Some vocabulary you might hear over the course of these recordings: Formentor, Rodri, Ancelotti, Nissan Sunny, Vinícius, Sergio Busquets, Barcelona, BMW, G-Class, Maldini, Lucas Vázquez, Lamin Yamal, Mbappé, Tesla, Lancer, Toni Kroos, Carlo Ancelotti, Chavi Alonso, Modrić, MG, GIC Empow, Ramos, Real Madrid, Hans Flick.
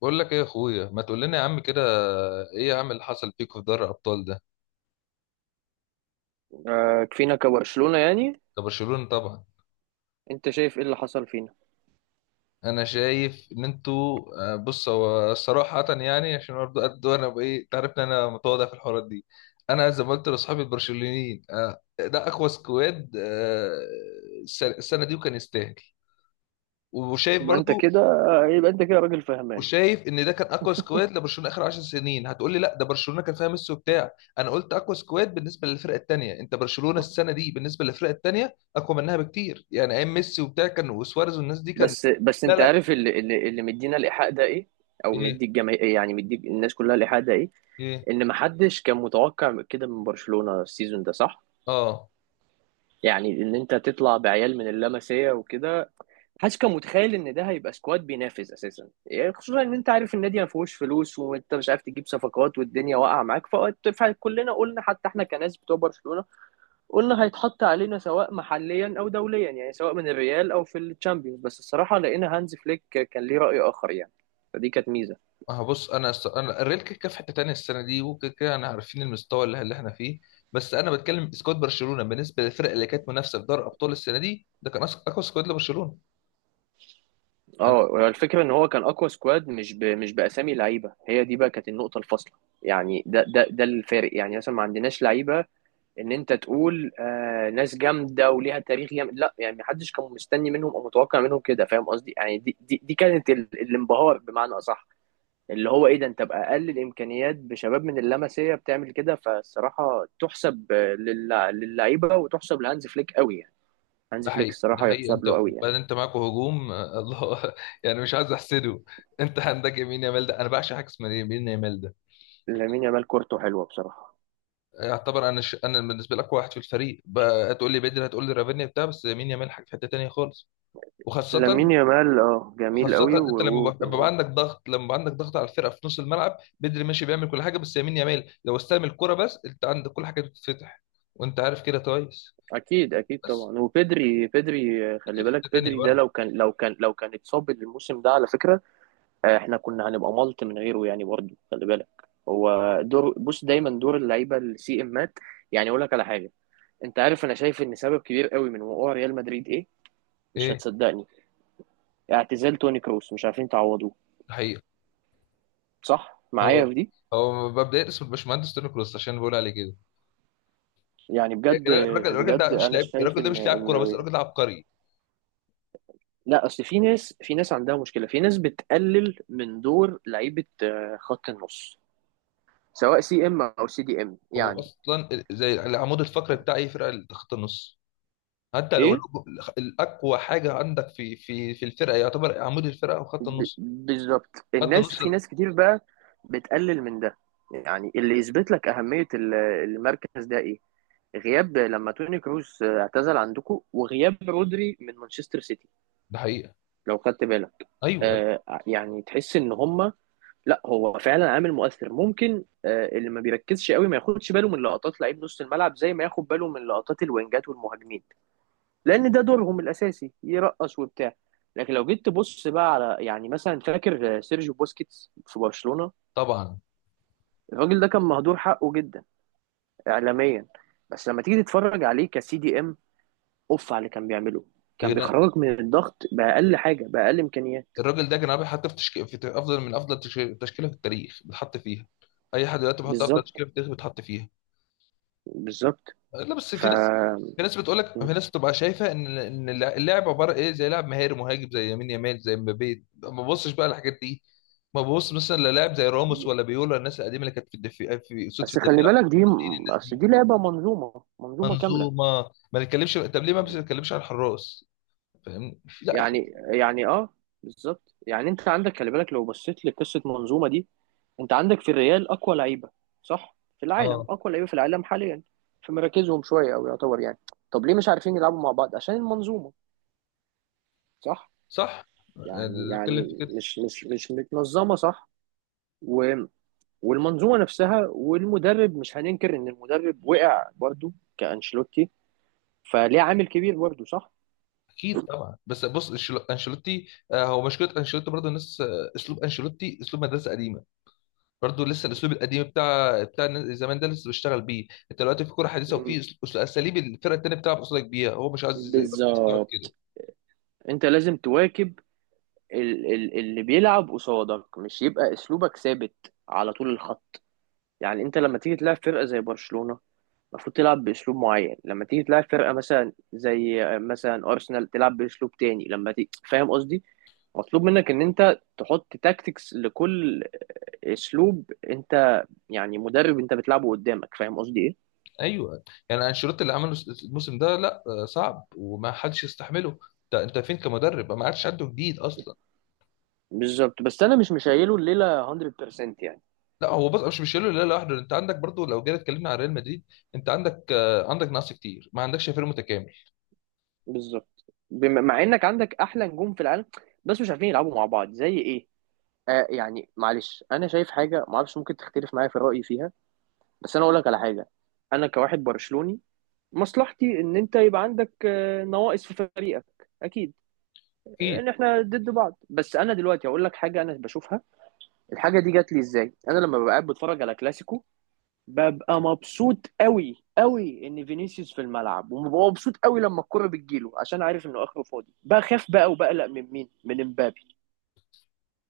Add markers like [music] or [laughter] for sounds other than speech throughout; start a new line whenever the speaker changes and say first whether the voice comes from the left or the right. left: بقول لك ايه يا اخويا؟ ما تقول لنا يا عم كده. ايه يا عم اللي حصل فيكوا في دوري الابطال ده؟
right: آه، كفينا كبرشلونة يعني.
left: كبرشلونه طبعا.
right: انت شايف ايه اللي حصل فينا؟
left: انا شايف ان انتوا. بص، هو صراحه يعني عشان برضه قد انا بايه، تعرف ان انا متواضع في الحوارات دي. انا زي ما قلت لاصحابي البرشلونيين، ده اقوى سكواد، السنة دي وكان يستاهل. وشايف
right: يبقى انت
left: برضو.
right: كده، يبقى انت كده راجل فهمان.
left: وشايف ان ده كان اقوى سكواد لبرشلونه اخر 10 سنين. هتقول لي لا، ده برشلونه كان فيها ميسي وبتاع. انا قلت اقوى سكواد بالنسبه للفرق التانيه. انت برشلونه السنه دي بالنسبه للفرق التانيه اقوى منها بكتير، يعني ايام ميسي وبتاع كان، وسواريز والناس دي كان.
right: بس
left: لا،
right: انت
left: لا.
right: عارف اللي مدينا الايحاء ده ايه؟ او
left: ايه؟
right: مدي الجماهير، يعني مدي الناس كلها الايحاء ده ايه؟
left: ايه؟
right: ان محدش كان متوقع كده من برشلونة السيزون ده، صح؟
left: اه،
right: يعني ان انت تطلع بعيال من اللمسيه وكده، محدش كان متخيل ان ده هيبقى سكواد بينافس اساسا، يعني خصوصا ان انت عارف النادي ما فيهوش فلوس، وانت مش عارف تجيب صفقات والدنيا واقعه معاك، فكلنا قلنا حتى احنا كناس بتوع برشلونة، قلنا هيتحط علينا سواء محليا او دوليا، يعني سواء من الريال او في الشامبيونز. بس الصراحه لقينا هانز فليك كان ليه راي اخر يعني، فدي كانت ميزه.
left: اه، بص. انا الريال كيكا في حته تانيه السنه دي، وكده كده انا عارفين المستوى اللي احنا فيه. بس انا بتكلم سكواد برشلونه بالنسبه للفرق اللي كانت منافسه في دوري الابطال السنه دي. ده كان اقوى سكواد لبرشلونه.
right: اه الفكره ان هو كان اقوى سكواد، مش باسامي لعيبه. هي دي بقى كانت النقطه الفاصله، يعني ده الفارق. يعني مثلا ما عندناش لعيبه ان انت تقول آه ناس جامده وليها تاريخ جامد، لا يعني محدش كان مستني منهم او متوقع منهم كده، فاهم قصدي؟ يعني دي كانت الانبهار بمعنى اصح، اللي هو ايه ده؟ انت باقل الامكانيات، بشباب من اللمسيه، بتعمل كده. فالصراحه تحسب للعيبه، وتحسب لهانز فليك قوي يعني. هانز
left: ده
right: فليك
left: حقيقي، ده
right: الصراحه
left: حقيقي. انت
right: يحسب له قوي
left: بل
right: يعني.
left: انت معاكوا هجوم، الله [laughs] يعني مش عايز احسده. انت عندك يمين يامال ده، انا بعشق حاجه اسمها يمين يامال ده.
right: لامين يامال كورته حلوه بصراحه.
left: يعتبر انا، انا بالنسبه لك واحد في الفريق، بقى هتقول لي بدري، هتقول لي رافينيا بتاع، بس يمين يامال حاجه في حته تانيه خالص. وخاصه.
right: لامين يامال اه جميل
left: وخاصه
right: قوي و...
left: انت لما
right: و...
left: بيبقى
right: آه.
left: عندك ضغط لما بيبقى عندك ضغط على الفرقه في نص الملعب. بدري ماشي بيعمل كل حاجه، بس يمين يامال لو استلم الكره بس انت عندك كل حاجه بتتفتح. وانت عارف كده كويس.
right: اكيد اكيد
left: بس
right: طبعا. وبدري، بدري آه، خلي
left: في
right: بالك
left: حته تانيه
right: بدري ده
left: برضه.
right: لو كان اتصاب الموسم ده على فكره، احنا كنا هنبقى ملط من غيره يعني، برضه خلي بالك. هو دور، بص، دايما دور اللعيبه السي امات. يعني اقول لك على حاجه، انت عارف انا شايف ان سبب كبير قوي من وقوع ريال مدريد ايه؟ مش
left: ايه؟
right: هتصدقني. اعتزال توني كروس، مش عارفين تعوضوه.
left: ده حقيقي.
right: صح معايا
left: هو
right: في دي؟
left: هو مبدئيا اسمه الباشمهندس توني كروس، عشان بقول عليه كده.
right: يعني
left: يا
right: بجد
left: جدعان، الراجل
right: بجد،
left: ده مش
right: انا
left: لاعب،
right: شايف
left: الراجل ده
right: ان
left: مش لاعب كوره، بس الراجل ده عبقري.
right: لا اصل في ناس، عندها مشكله، في ناس بتقلل من دور لعيبه خط النص، سواء سي ام او سي دي ام
left: هو
right: يعني.
left: اصلا زي العمود الفقري بتاع اي فرقه، اللي خط النص. حتى لو
right: ايه،
left: الاقوى حاجه عندك في الفرقه يعتبر عمود الفرقه وخط النص.
right: بالظبط.
left: خط
right: الناس،
left: النص
right: في
left: ال-
right: ناس كتير بقى بتقلل من ده. يعني اللي يثبت لك اهميه المركز ده ايه؟ غياب لما توني كروس اعتزل عندكم، وغياب رودري من مانشستر سيتي،
left: ده حقيقه.
right: لو خدت بالك.
left: ايوه، أيوة.
right: آه يعني تحس ان هما، لا هو فعلا عامل مؤثر. ممكن آه اللي ما بيركزش قوي ما ياخدش باله من لقطات لعيب نص الملعب زي ما ياخد باله من لقطات الوينجات والمهاجمين، لان ده دورهم الاساسي، يرقص وبتاع. لكن لو جيت تبص بقى على، يعني مثلا، فاكر سيرجيو بوسكيتس في برشلونة؟
left: طبعا.
right: الراجل ده كان مهدور حقه جدا اعلاميا. بس لما تيجي تتفرج عليه كسي دي ام، اوف على اللي كان بيعمله.
left: يا
right: كان
left: جدعان،
right: بيخرجك من الضغط باقل حاجه، باقل امكانيات.
left: الراجل ده جنابي، حتى في تشكيل، افضل من تشكيله في التاريخ بيتحط فيها. اي حد دلوقتي بيحط افضل
right: بالظبط
left: تشكيله في التاريخ بيتحط فيها.
right: بالظبط.
left: لا بس
right: ف
left: في ناس، في ناس بتقول لك، في ناس بتبقى شايفه ان اللعب عباره ايه، زي لاعب مهاري مهاجم زي يمين يمال، زي مبابي. ما ببصش بقى الحاجات دي. ما ببص مثلا للاعب زي راموس ولا بيولا، الناس القديمه اللي كانت في الدفاع، في صوت في
right: بس خلي
left: الدفاع.
right: بالك دي،
left: مالديني، الناس
right: اصل
left: دي.
right: دي لعبه منظومه، كامله.
left: منظومه. ما نتكلمش. طب ليه ما بنتكلمش على الحراس؟ فاهم؟ لا، في...
right: يعني بالظبط. يعني انت عندك، خلي بالك لو بصيت لقصه منظومه دي، انت عندك في الريال اقوى لعيبه، صح؟ في العالم،
left: اه،
right: اقوى لعيبه في العالم حاليا في مراكزهم شويه، او يعتبر يعني. طب ليه مش عارفين يلعبوا مع بعض؟ عشان المنظومه، صح؟
left: صح.
right: يعني
left: اللي بتكلم في كده.
right: مش متنظمه، صح. و والمنظومه نفسها والمدرب، مش هننكر ان المدرب وقع برضو. كانشيلوتي فليه عامل كبير برضو، صح.
left: اكيد طبعا، بس بص. انشيلوتي، هو مشكله انشيلوتي برضه الناس، اسلوب انشيلوتي اسلوب مدرسه قديمه. برضه لسه الاسلوب القديم بتاع زمان ده لسه بيشتغل بيه. انت دلوقتي في كوره حديثه،
right: مم.
left: وفي اساليب الفرقه التانيه بتلعب قصادك بيها، هو مش عايز زي برضه يستوعب كده.
right: بالظبط. انت لازم تواكب اللي بيلعب قصادك، مش يبقى اسلوبك ثابت على طول الخط. يعني انت لما تيجي تلعب فرقه زي برشلونه، المفروض تلعب باسلوب معين. لما تيجي تلعب فرقه مثلا زي مثلا ارسنال، تلعب باسلوب تاني. لما تيجي، فاهم قصدي، مطلوب منك ان انت تحط تاكتكس لكل اسلوب انت، يعني مدرب انت بتلعبه قدامك، فاهم قصدي ايه؟
left: ايوه. يعني انشيلوتي اللي عمله الموسم ده لا، صعب وما حدش يستحمله. انت فين كمدرب؟ ما عادش عنده جديد اصلا.
right: بالظبط. بس انا مش مشايله الليله 100% يعني.
left: لا، هو بص، مش شايله لا لوحده. انت عندك برضه لو جينا اتكلمنا عن ريال مدريد، انت عندك، عندك نقص كتير، ما عندكش فريق متكامل.
right: بالظبط. مع انك عندك احلى نجوم في العالم، بس مش عارفين يلعبوا مع بعض زي ايه. آه يعني معلش، انا شايف حاجه ما اعرفش ممكن تختلف معايا في رايي فيها، بس انا اقول لك على حاجه. انا كواحد برشلوني، مصلحتي ان انت يبقى عندك نواقص في فريقك اكيد،
left: اكيد.
right: ان احنا ضد بعض. بس انا دلوقتي هقول لك حاجه انا بشوفها. الحاجه دي جات لي ازاي؟ انا لما ببقى قاعد بتفرج على كلاسيكو، ببقى مبسوط قوي قوي ان فينيسيوس في الملعب، وببقى مبسوط قوي لما الكرة بتجيله، عشان عارف انه اخره فاضي. بخاف بقى وبقلق من مين؟ من امبابي.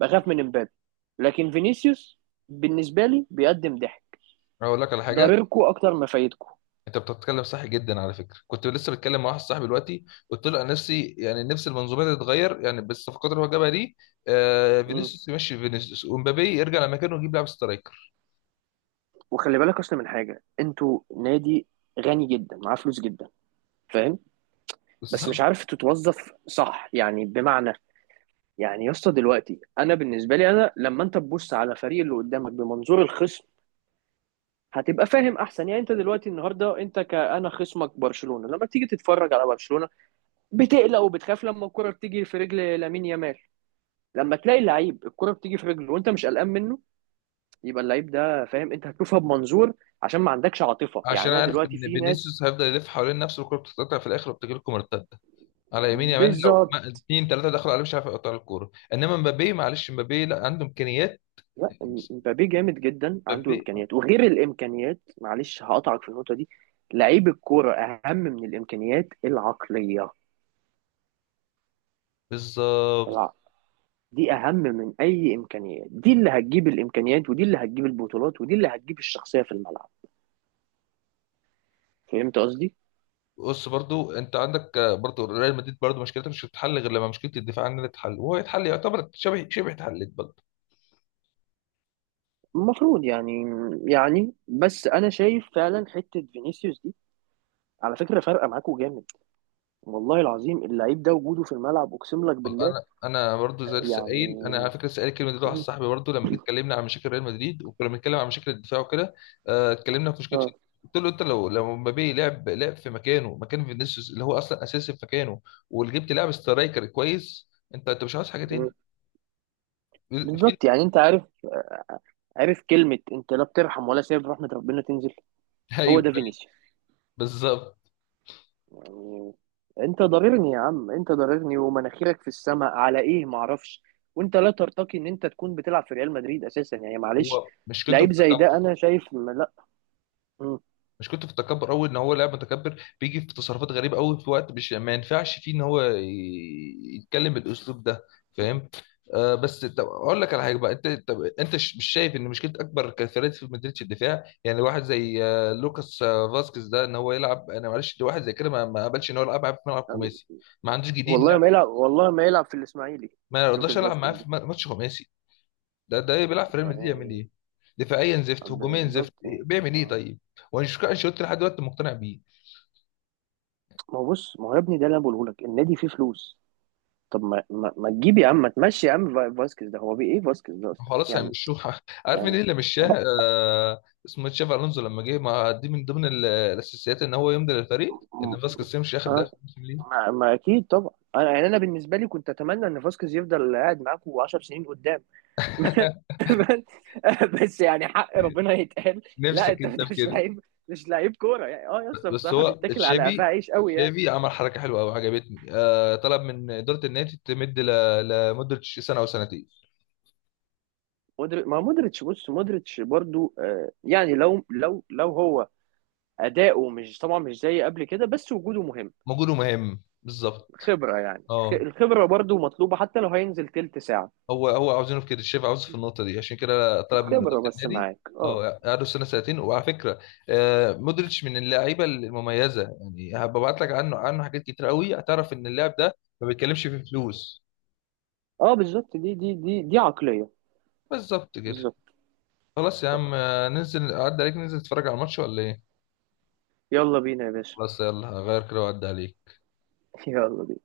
right: بخاف من امبابي. لكن فينيسيوس بالنسبة لي بيقدم ضحك،
left: اقول لك على حاجه.
right: ضرركوا اكتر ما فايدكوا.
left: انت بتتكلم صح جدا. على فكره كنت لسه بتكلم مع واحد صاحبي دلوقتي، قلت له انا نفسي يعني نفس المنظومه دي تتغير، يعني بالصفقات اللي هو جابها دي. آه،
right: مم.
left: فينيسيوس يمشي، فينيسيوس ومبابي يرجع لمكانه، ويجيب لاعب سترايكر.
right: وخلي بالك اصلا من حاجة، انتوا نادي غني جدا، معاه فلوس جدا، فاهم؟
left: [laughs] بس.
right: بس مش عارف تتوظف صح، يعني بمعنى، يعني يا اسطى دلوقتي، انا بالنسبه لي، انا لما انت تبص على فريق اللي قدامك بمنظور الخصم، هتبقى فاهم احسن. يعني انت دلوقتي النهارده، انت كأنا خصمك برشلونة، لما تيجي تتفرج على برشلونة بتقلق وبتخاف لما الكرة بتيجي في رجل لامين يامال. لما تلاقي لعيب الكرة بتيجي في رجله وانت مش قلقان منه، يبقى اللعيب ده، فاهم، انت هتشوفها بمنظور. عشان ما عندكش عاطفة يعني.
left: عشان
right: انا
left: عارف
right: دلوقتي
left: ان
right: في ناس،
left: فينيسيوس هيفضل يلف حوالين نفسه والكوره بتتقطع في الاخر وبتجي لكم مرتده على يمين يامال، لو
right: بالظبط.
left: اتنين تلاته دخلوا عليه مش عارف يقطع الكوره. انما مبابي، معلش، مبابي لا عنده امكانيات.
right: لا، مبابي جامد جدا، عنده
left: مبابي.
right: امكانيات، وغير الامكانيات معلش هقطعك في النقطة دي. لعيب الكرة اهم من الامكانيات العقلية.
left: بالظبط.
right: الع- دي اهم من اي امكانيات، دي اللي هتجيب الامكانيات، ودي اللي هتجيب البطولات، ودي اللي هتجيب الشخصيه في الملعب، فهمت قصدي؟
left: بص برضو، انت عندك، برضو ريال مدريد برضو مشكلتها مش هتتحل غير لما مشكله الدفاع عننا تتحل، وهو يتحل يعتبر شبه شبه اتحلت برضو.
right: المفروض يعني. بس انا شايف فعلا حته فينيسيوس دي على فكره فارقه معاكوا جامد. والله العظيم اللعيب ده وجوده في الملعب، اقسم لك
left: والله
right: بالله.
left: انا برضو زي لسه قايل، انا على
right: يعني
left: فكره لسه قايل الكلمه دي لواحد صاحبي
right: [clears throat]
left: برضو لما جيت اتكلمنا عن مشاكل ريال مدريد وكنا بنتكلم عن مشاكل الدفاع وكده. آه، اتكلمنا في مشكله.
right: اه.
left: قلت له انت، لو مبابي لعب، لعب في مكانه، مكان فينيسيوس اللي هو اصلا اساسي في مكانه، وجبت لاعب سترايكر كويس، انت مش عاوز حاجه
right: مم.
left: تاني. فين؟
right: بالظبط يعني. انت عارف، عارف كلمه، انت لا بترحم ولا سايب رحمه ربنا تنزل،
left: ايوه،
right: هو ده
left: أيوه.
right: فينيسيوس
left: بالظبط.
right: يعني. انت ضررني يا عم، انت ضررني ومناخيرك في السماء على ايه معرفش، وانت لا ترتقي ان انت تكون بتلعب في ريال مدريد اساسا يعني، معلش.
left: هو مشكلته في
right: لعيب زي ده
left: التكبر.
right: انا شايف ما لا. مم.
left: مش كنت في التكبر قوي، ان هو لاعب متكبر بيجي في تصرفات غريبه قوي في وقت مش ما ينفعش فيه ان هو يتكلم بالاسلوب ده. فاهم؟ آه، بس طب اقول لك على حاجه بقى. انت طب انت، مش شايف ان مشكله اكبر كفريق في مدريدش الدفاع؟ يعني واحد زي لوكاس فاسكيز ده، ان هو يلعب. انا معلش، ده واحد زي كده ما قبلش ان هو يلعب معاه في ملعب خماسي. ما عندوش جديد
right: والله
left: لعب.
right: ما يلعب، والله ما يلعب في الاسماعيلي
left: ما رضاش
right: لوكاس
left: العب معاه
right: فاسكيز
left: في
right: ده.
left: ماتش خماسي. ده بيلعب في ريال مدريد يعمل
right: آه،
left: ايه؟ دفاعيا زفت،
right: يعني
left: هجوميا زفت،
right: بالظبط يعني
left: بيعمل ايه طيب؟ وانا مش انشيلوتي لحد دلوقتي مقتنع بيه.
right: ما هو بص، ما هو يا ابني ده اللي انا بقوله لك، النادي فيه فلوس. طب ما تجيب يا عم، ما تمشي يا عم، فاسكيز ده هو بيه ايه؟ فاسكيز ده اصلا
left: خلاص
right: يعني.
left: هيمشوها. [laughs] عارف مين
right: يعني
left: اللي مشاه؟ آه، اسمه تشافي الونزو. لما جه ما، دي من ضمن الاساسيات ان هو يمضي للفريق ان فاسكيز يمشي، ياخد
right: اه،
left: ده موسم ليه.
right: ما اكيد طبعا. انا يعني انا بالنسبه لي كنت اتمنى ان فاسكيز يفضل قاعد معاكم 10 سنين قدام. [laughs]
left: [laughs]
right: بس يعني حق ربنا يتقال. لا
left: نفسك
right: انت،
left: انت في
right: مش
left: كده.
right: لعيب، مش لعيب كوره يعني. اه يا اسطى
left: بس
right: بصراحه
left: هو
right: بيتاكل على قفاه
left: تشافي،
right: عيش قوي يعني.
left: تشافي عمل حركه حلوه قوي عجبتني، طلب من اداره النادي تمد لمده سنه او سنتين.
right: مودريتش، ما مودريتش بص مودريتش برضو يعني لو هو اداؤه مش طبعا مش زي قبل كده، بس وجوده مهم.
left: موجود ومهم بالظبط.
right: خبره يعني،
left: اه.
right: الخبره برضو مطلوبه، حتى لو هينزل تلت ساعه.
left: هو عاوزينه في كده الشيف، عاوزه في النقطه دي عشان كده طلب من اداره
right: خبره بس
left: النادي.
right: معاك، اه.
left: اه، قعدوا سنه سنتين وعلى فكره، مودريتش من اللعيبه المميزه، يعني هبعت لك عنه، عنه حاجات كتير قوي، هتعرف ان اللاعب ده ما بيتكلمش في فلوس.
right: اه بالظبط. دي دي عقليه.
left: بالظبط كده.
right: بالظبط.
left: خلاص يا
right: صح.
left: عم، ننزل اعدي عليك، ننزل نتفرج على الماتش ولا ايه؟
right: يلا بينا يا باشا.
left: خلاص، يلا هغير كده واعدي عليك.
right: [laughs] يلا بينا.